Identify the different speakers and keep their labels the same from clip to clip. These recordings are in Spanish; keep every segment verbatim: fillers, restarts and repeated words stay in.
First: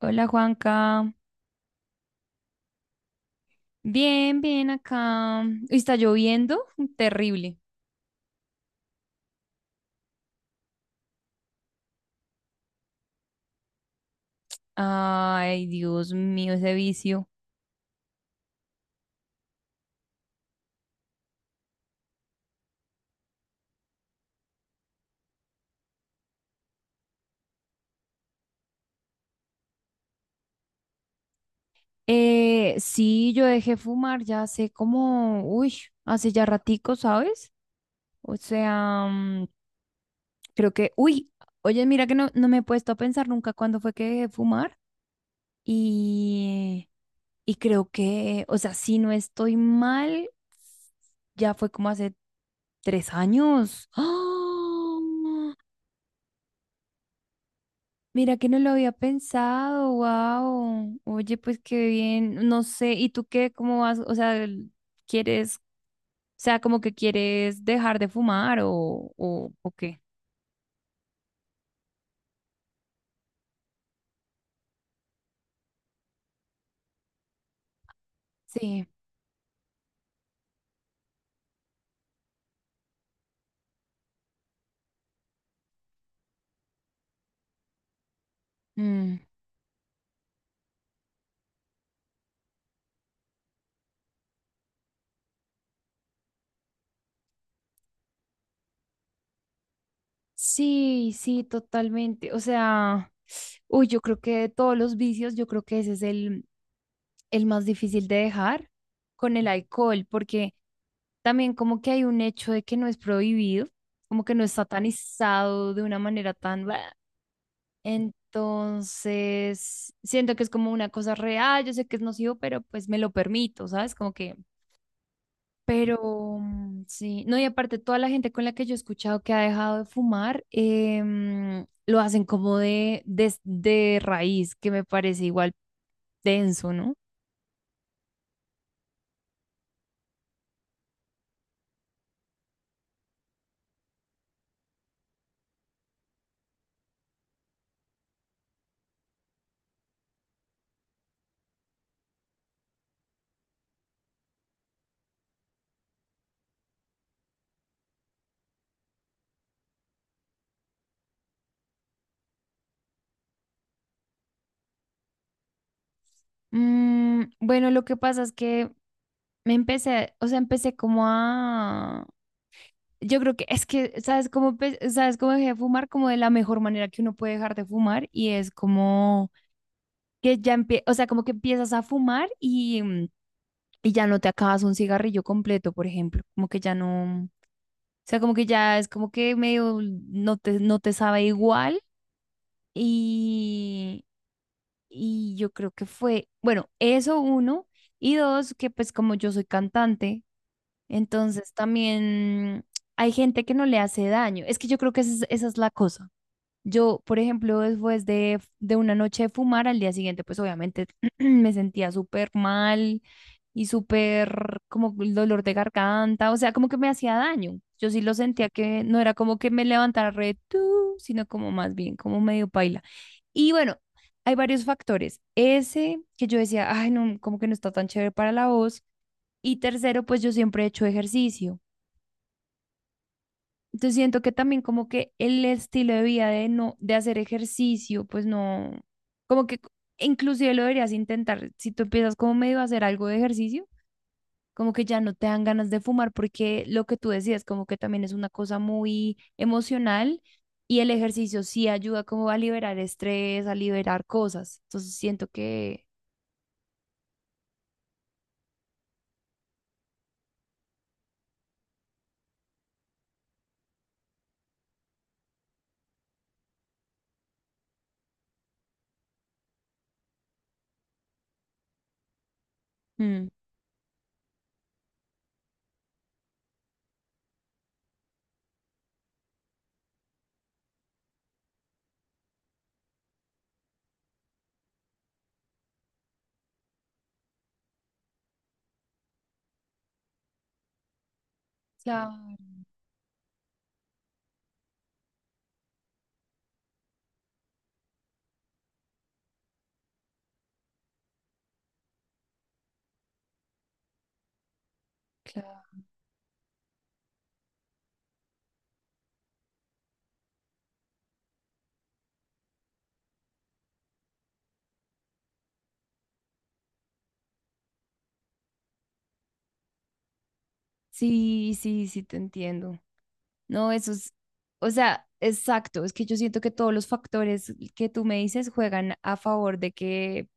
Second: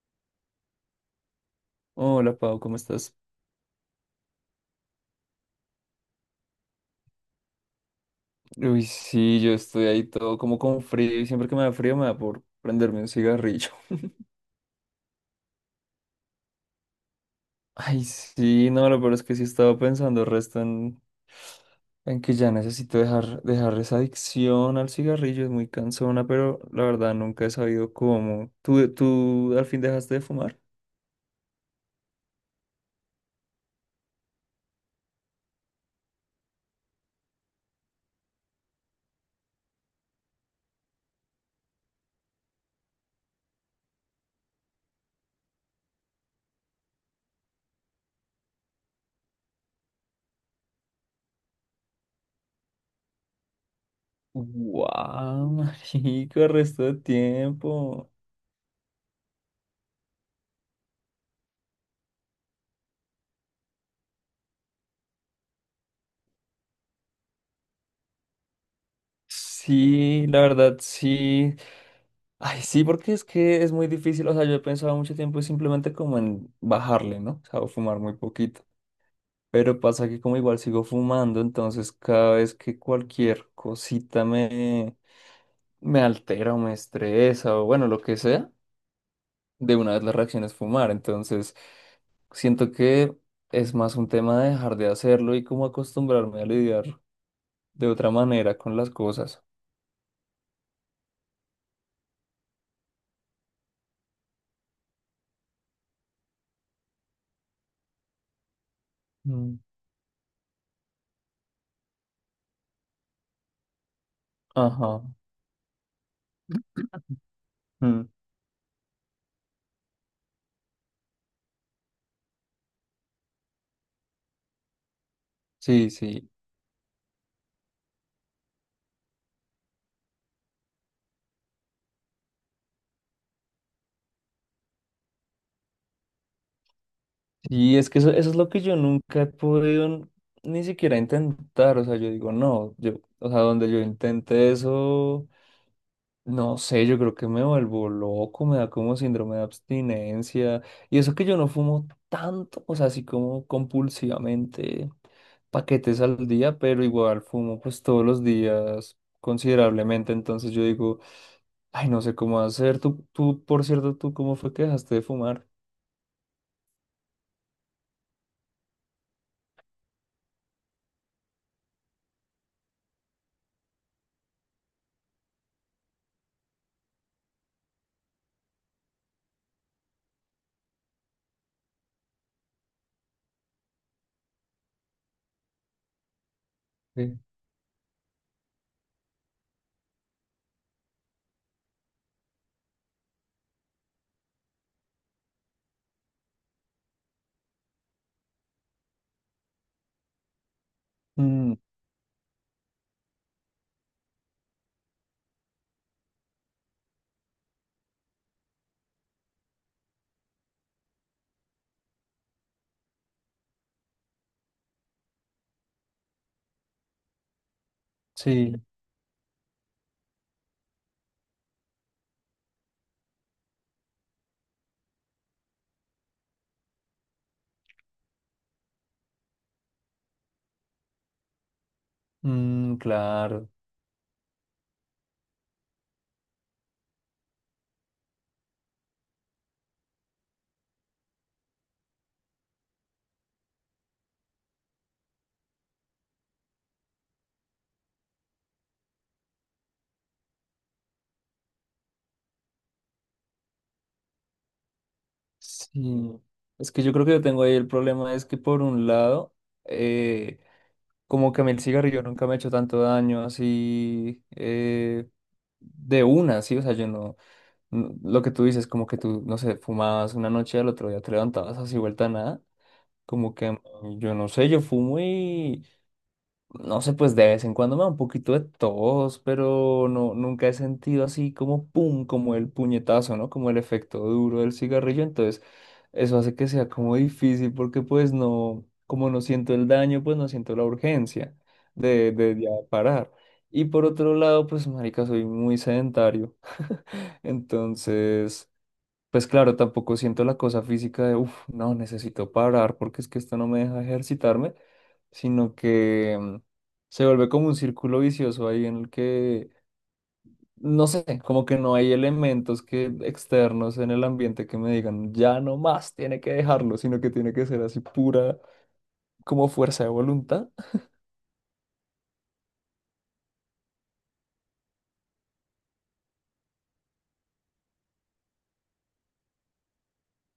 Speaker 1: Hola Juanca.
Speaker 2: Hola, Pau, ¿cómo estás?
Speaker 1: Bien, bien acá. Uy, está lloviendo, terrible.
Speaker 2: Uy, sí, yo estoy ahí todo como con frío y siempre que me da frío me da por prenderme un cigarrillo.
Speaker 1: Ay, Dios mío, ese vicio.
Speaker 2: Ay, sí, no, lo peor es que sí estaba pensando resto en, en que ya necesito dejar, dejar esa adicción al cigarrillo, es muy cansona, pero la verdad nunca he sabido cómo. ¿Tú, tú al fin dejaste de fumar?
Speaker 1: Eh, sí, yo dejé fumar ya hace como, uy, hace ya ratico, ¿sabes? O sea, mm, creo que, uy, oye, mira que no, no me he puesto a pensar nunca cuándo fue que dejé fumar. Y, y creo que, o sea, si no estoy mal, ya fue como hace tres años.
Speaker 2: ¡Guau,
Speaker 1: ¡Ah!
Speaker 2: marica, resto de tiempo!
Speaker 1: Mira que no lo había pensado, wow. Oye, pues qué bien, no sé, ¿y tú qué, cómo vas? O sea, el... ¿quieres, o sea, como que quieres dejar de fumar o, o, o qué?
Speaker 2: Sí, la verdad, sí. Ay, sí, porque es que es muy difícil. O sea, yo he pensado mucho tiempo simplemente como en bajarle, ¿no? O sea, o fumar muy poquito.
Speaker 1: Sí,
Speaker 2: Pero pasa que como igual sigo fumando, entonces cada vez que cualquier cosita me, me altera o me estresa o bueno, lo que sea,
Speaker 1: mm,
Speaker 2: de una vez la reacción es fumar. Entonces siento que es más un tema de dejar de hacerlo y como acostumbrarme a lidiar de otra manera con las cosas.
Speaker 1: sí, sí, totalmente. O sea, uy, yo creo que de todos los vicios, yo creo que ese es el, el más difícil de dejar con el
Speaker 2: Mm.
Speaker 1: alcohol, porque también como que hay un hecho de que no es prohibido, como que no está
Speaker 2: Ajá.
Speaker 1: satanizado de una manera tan... ¡bua!
Speaker 2: Mm.
Speaker 1: Entonces, siento que es como una cosa real, yo sé que es nocivo, pero pues me lo permito, ¿sabes? Como que,
Speaker 2: Sí, sí.
Speaker 1: pero mm, sí, no, y aparte toda la gente con la que yo he escuchado que ha dejado de fumar, em, lo hacen como de, de de raíz, que me parece igual denso, ¿no?
Speaker 2: Y es que eso, eso es lo que yo nunca he podido ni siquiera intentar. O sea, yo digo, no, yo, o sea, donde yo intente eso, no sé, yo creo que me vuelvo loco, me da como síndrome de abstinencia. Y eso que yo no fumo tanto, o sea, así como compulsivamente paquetes al día, pero igual fumo pues todos los días considerablemente. Entonces yo digo, ay, no sé cómo hacer. Tú, tú, por cierto, ¿tú cómo fue que dejaste de fumar?
Speaker 1: Mm, bueno, lo que pasa es que me empecé, o sea, empecé como a... Yo creo que es que, ¿sabes cómo, empe- sabes cómo dejé de fumar? Como de la mejor manera que uno puede dejar de fumar y es como que ya empie o sea, como que empiezas a fumar y, mm, y ya no te acabas un cigarrillo completo, por ejemplo, como que ya
Speaker 2: Sí.
Speaker 1: no, o sea, como que ya es como que medio no te, no te sabe igual y, y yo creo que fue, bueno, eso uno y dos, que pues como yo soy cantante, entonces
Speaker 2: Mm,
Speaker 1: también hay gente que no le hace daño, es que yo creo que esa es, esa es la cosa. Yo, por ejemplo, después de, de una noche de fumar, al día siguiente, pues obviamente me sentía súper mal y súper como el dolor de garganta, o sea, como que me hacía daño. Yo sí lo sentía
Speaker 2: sí.
Speaker 1: que no era como que me levantara re tú, sino como más bien, como medio paila. Y bueno, hay varios factores. Ese que yo decía, ay, no, como que no está tan chévere para la voz. Y tercero, pues yo siempre he hecho ejercicio.
Speaker 2: Mm, claro,
Speaker 1: Entonces siento que también como que el estilo de vida de no, de hacer ejercicio, pues no, como que inclusive lo deberías intentar. Si tú empiezas como medio a hacer algo de ejercicio, como que ya no te dan ganas de fumar, porque lo que tú decías, como que también es una cosa muy emocional y el ejercicio sí ayuda como a liberar estrés, a liberar cosas. Entonces siento que...
Speaker 2: sí. Es que yo creo que yo tengo ahí el problema, es que por un lado, eh, como que a mí el cigarrillo nunca me ha hecho tanto daño así eh, de una, sí, o sea, yo no, no- lo que tú dices, como que tú, no sé, fumabas una noche y al otro día te levantabas así vuelta a nada,
Speaker 1: mm,
Speaker 2: como que a mí, yo no sé, yo fumo. No sé, pues de vez en cuando me da un poquito de tos, pero no, nunca he sentido así como pum, como el puñetazo, ¿no? Como el efecto duro del cigarrillo. Entonces, eso hace que sea como difícil porque pues no, como no siento el daño, pues no siento la urgencia de,
Speaker 1: claro,
Speaker 2: de ya parar. Y por otro lado, pues marica, soy muy sedentario. Entonces, pues claro, tampoco siento la cosa física de, uff, no, necesito parar porque es que esto no me deja ejercitarme, sino
Speaker 1: claro.
Speaker 2: que mm, se vuelve como un círculo vicioso ahí en el que, no sé, como que no hay elementos que externos en el ambiente que me digan, ya no más, tiene que dejarlo, sino que tiene que ser así pura como fuerza de voluntad.
Speaker 1: Sí, sí, sí, te entiendo. No, eso es, o sea, exacto, es que yo siento que todos los factores que tú me dices juegan a favor de que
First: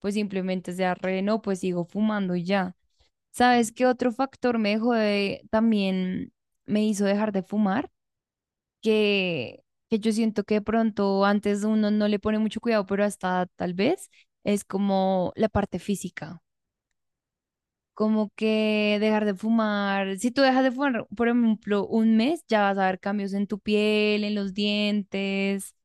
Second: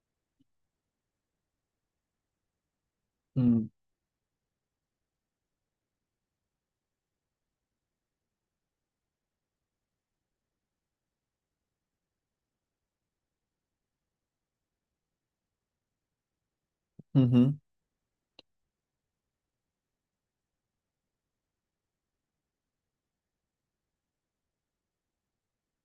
Speaker 1: pues simplemente sea re, no, pues sigo fumando y ya.
Speaker 2: Mm,
Speaker 1: ¿Sabes qué otro factor me dejó de- también me hizo dejar de fumar? Que, que yo siento que de pronto antes uno no le pone mucho cuidado, pero hasta tal vez es como la parte física
Speaker 2: ujú.
Speaker 1: como que dejar de fumar. Si tú dejas de fumar, por ejemplo, un mes, ya vas a ver cambios en tu piel, en los dientes,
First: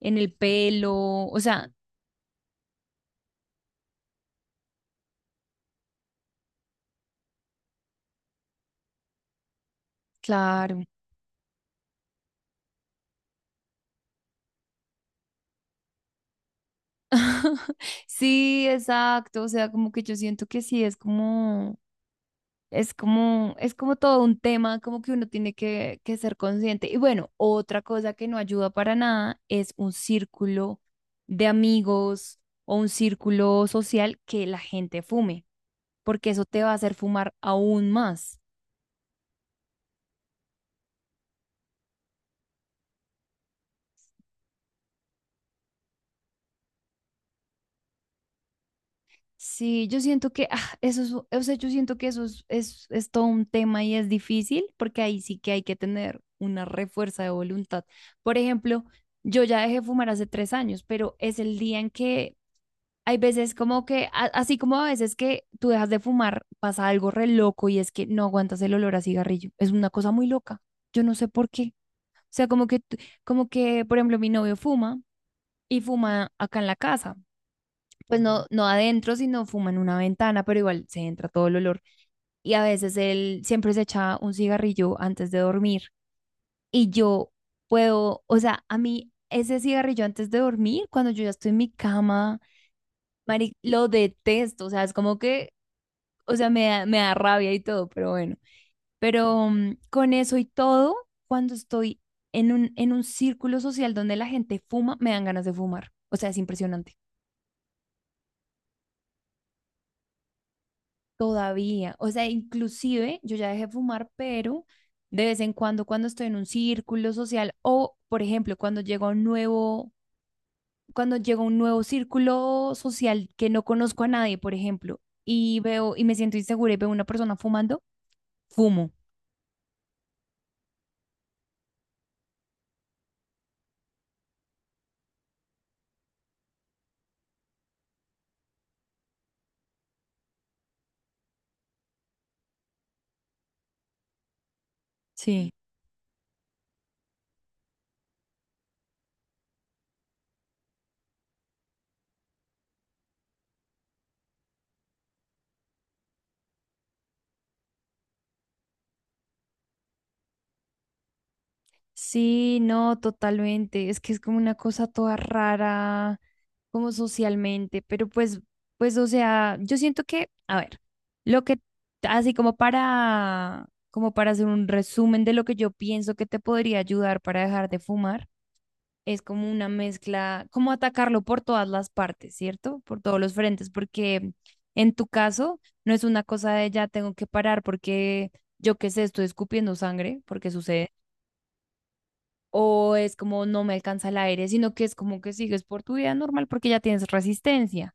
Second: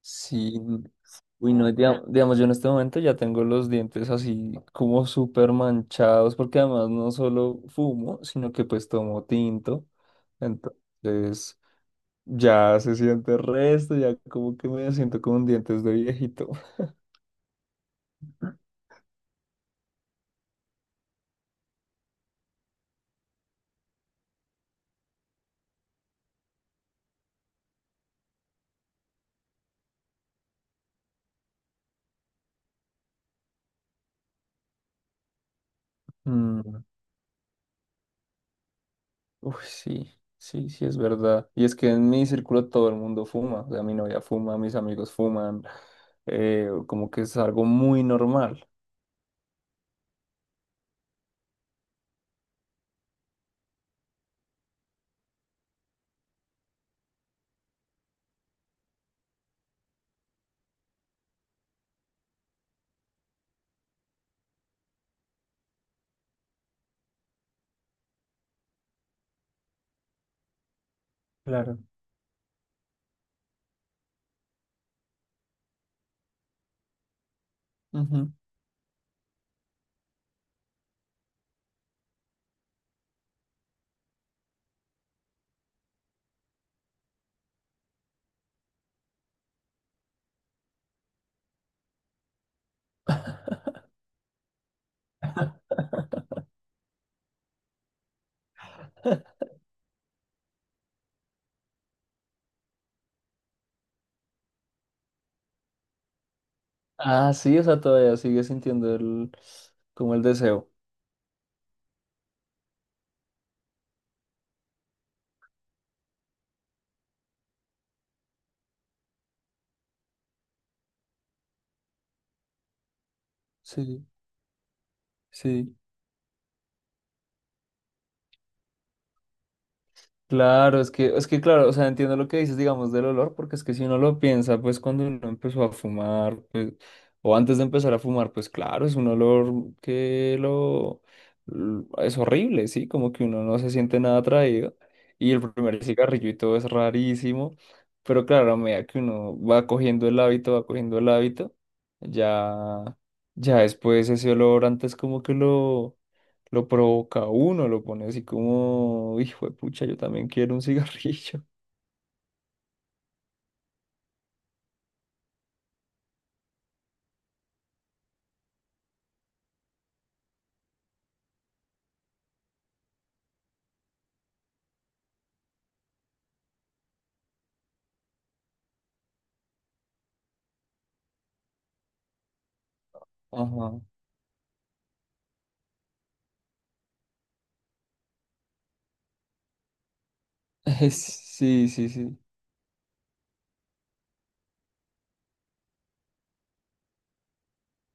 Speaker 1: en el
Speaker 2: Sí,
Speaker 1: pelo, o
Speaker 2: uy, no,
Speaker 1: sea,
Speaker 2: diga- digamos, yo en este momento ya tengo los dientes así como súper manchados, porque además no solo fumo, sino que pues tomo tinto.
Speaker 1: claro.
Speaker 2: Entonces ya se siente resto, ya como que me siento con dientes de viejito.
Speaker 1: Sí, exacto, o sea, como que yo siento que sí, es como, es como, es como todo un tema, como que uno tiene que, que ser consciente. Y bueno, otra cosa que no ayuda para nada es un círculo de amigos o un círculo social que la gente fume, porque eso te va a
Speaker 2: Mm,
Speaker 1: hacer fumar aún más.
Speaker 2: uy, sí, sí, sí, es verdad. Y es que en mi círculo todo el mundo fuma, o sea, mi novia fuma, mis amigos fuman, eh, como que es algo muy normal.
Speaker 1: Sí, yo siento que ah, eso es, o sea, yo siento que eso es, es, es todo un tema y es difícil porque ahí sí que hay que tener una refuerza de voluntad. Por ejemplo, yo ya dejé de fumar hace tres años, pero es el día en que hay veces como que, a- así como a veces que tú dejas de fumar, pasa algo re loco y es que no aguantas el olor a cigarrillo. Es una cosa muy loca. Yo no sé por qué.
Speaker 2: Claro.
Speaker 1: O sea, como que, tú- como que, por ejemplo, mi novio fuma y fuma acá en la casa pues no, no adentro, sino fuma en una ventana, pero igual se entra todo el olor. Y a veces él siempre se echa un cigarrillo antes de dormir. Y yo puedo, o sea, a mí ese cigarrillo antes de dormir, cuando yo ya estoy en mi cama, Mari, lo detesto. O sea, es como que, o sea, me da, me da rabia y todo, pero bueno. Pero mm, con eso y todo, cuando estoy en un, en un círculo social donde la gente fuma, me dan ganas de fumar. O sea, es impresionante.
Speaker 2: Ah, sí, o sea, todavía sigue sintiendo el, como el deseo.
Speaker 1: Todavía, o sea, inclusive yo ya dejé de fumar, pero de vez en cuando, cuando estoy en un círculo social o, por ejemplo, cuando llego a un nuevo, cuando llego a un nuevo círculo social que no conozco
Speaker 2: Sí,
Speaker 1: a nadie, por ejemplo, y
Speaker 2: sí.
Speaker 1: veo y me siento insegura y veo a una persona fumando, fumo.
Speaker 2: Claro, es que, es que claro, o sea, entiendo lo que dices, digamos, del olor, porque es que si uno lo piensa, pues cuando uno empezó a fumar, pues, o antes de empezar a fumar, pues claro, es un olor que lo, l- es horrible, ¿sí? Como que uno no se siente nada atraído, y el primer cigarrillo y todo es rarísimo, pero claro, a medida que uno va cogiendo el hábito, va cogiendo el hábito, ya, ya después ese olor antes como que lo lo provoca a uno, lo pone así como, hijo de pucha, yo también quiero un cigarrillo.
Speaker 1: Sí, no, totalmente. Es que es como una cosa toda rara, como socialmente, pero pues, pues, o sea, yo siento que, a ver, lo que, así como para, como para hacer un resumen de lo que yo pienso que te podría ayudar para dejar de fumar, es como una mezcla, como atacarlo por todas las partes, ¿cierto? Por todos los frentes,
Speaker 2: Ajá.
Speaker 1: porque en tu caso no es una cosa de ya tengo que parar porque yo qué sé, estoy escupiendo sangre, porque sucede
Speaker 2: Sí, sí, sí,
Speaker 1: o es como no me alcanza el aire, sino que es como que sigues por tu vida normal porque ya tienes resistencia.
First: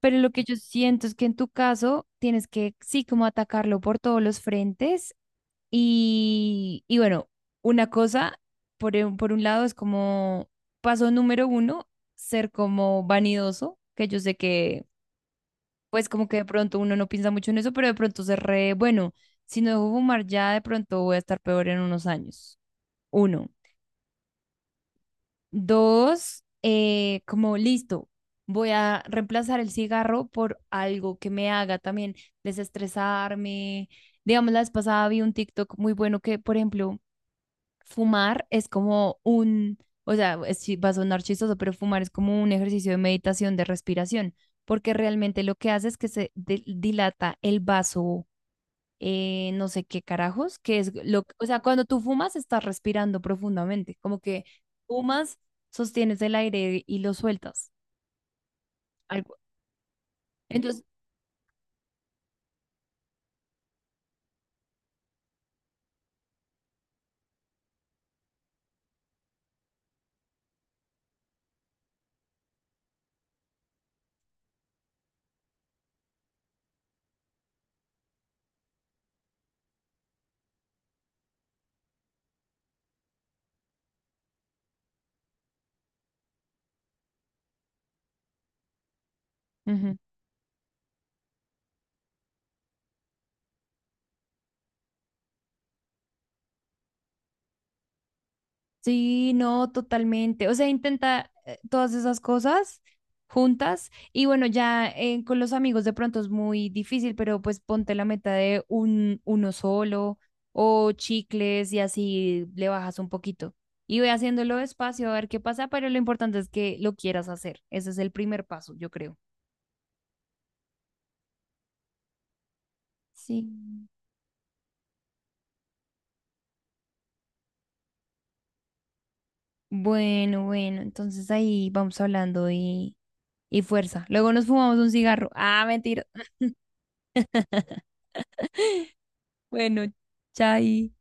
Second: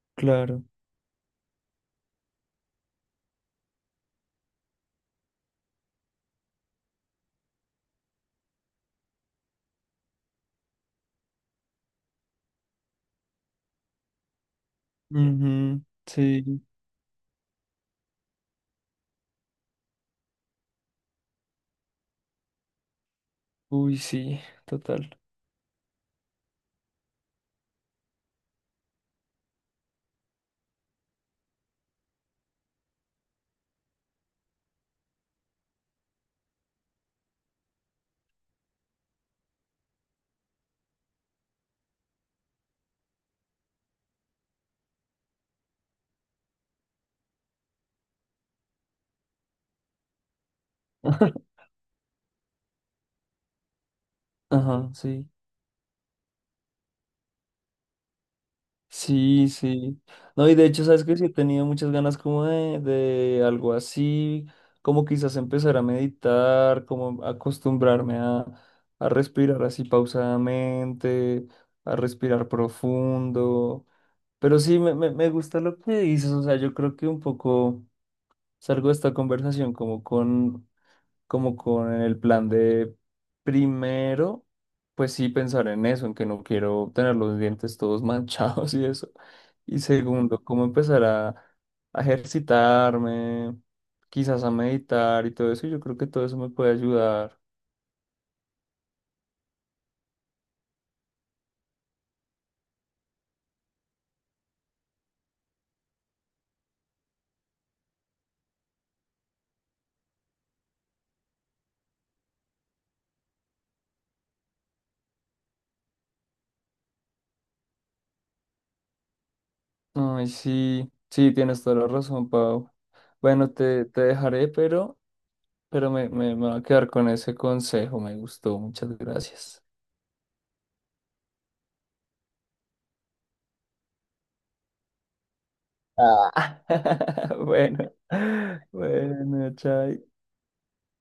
Speaker 1: Pero lo que yo
Speaker 2: claro.
Speaker 1: siento es que en tu caso tienes que sí como atacarlo por todos los frentes y, y bueno, una cosa, por, un- por un lado es como paso número uno, ser como vanidoso, que yo sé que
Speaker 2: Ujú,
Speaker 1: pues como que de
Speaker 2: sí,
Speaker 1: pronto uno no piensa mucho en eso, pero de pronto se re, bueno, si no dejo fumar ya de pronto voy a estar peor en unos años. Uno.
Speaker 2: uy, sí, total.
Speaker 1: Dos, eh, como listo, voy a reemplazar el cigarro por algo que me haga también desestresarme. Digamos, la vez pasada vi un TikTok muy bueno que, por ejemplo, fumar es como un, o sea, es chi- va a sonar chistoso, pero fumar es como un ejercicio de meditación, de respiración, porque realmente lo que hace es que se di- dilata el vaso eh, no sé qué carajos, que es lo, o sea, cuando tú fumas estás respirando profundamente, como que
Speaker 2: Ajá, sí.
Speaker 1: fumas, sostienes el aire y lo sueltas. Algo.
Speaker 2: Sí, sí. No, y de
Speaker 1: Entonces,
Speaker 2: hecho, sabes que sí he tenido muchas ganas como de, de algo así, como quizás empezar a meditar, como acostumbrarme a, a respirar así pausadamente, a respirar profundo. Pero sí, me, me, me gusta lo que dices, o sea, yo creo que un poco salgo de esta conversación como con como con el plan de primero, pues sí pensar en eso, en que no quiero tener los dientes todos manchados y eso. Y
Speaker 1: ujú.
Speaker 2: segundo, cómo empezar a, a ejercitarme, quizás a meditar y todo eso. Yo creo que todo eso me puede ayudar.
Speaker 1: Sí, no, totalmente. O sea, intenta eh, todas esas cosas juntas y bueno, ya eh, con los amigos de pronto es muy difícil, pero pues ponte la meta de un uno solo o chicles y así le bajas un poquito. Y voy haciéndolo despacio a ver qué pasa, pero lo importante es que lo quieras hacer. Ese es el primer paso, yo creo.
Speaker 2: Ay, sí, sí, tienes toda la razón, Pau.
Speaker 1: Sí.
Speaker 2: Bueno, te, te dejaré, pero, pero me, me, me voy a quedar con ese consejo. Me gustó, muchas gracias.
Speaker 1: Bueno, bueno, entonces ahí vamos hablando y, y fuerza. Luego nos fumamos un cigarro. Ah, mentira.
Speaker 2: Ah. Bueno, bueno,
Speaker 1: Bueno,
Speaker 2: chao.
Speaker 1: chai.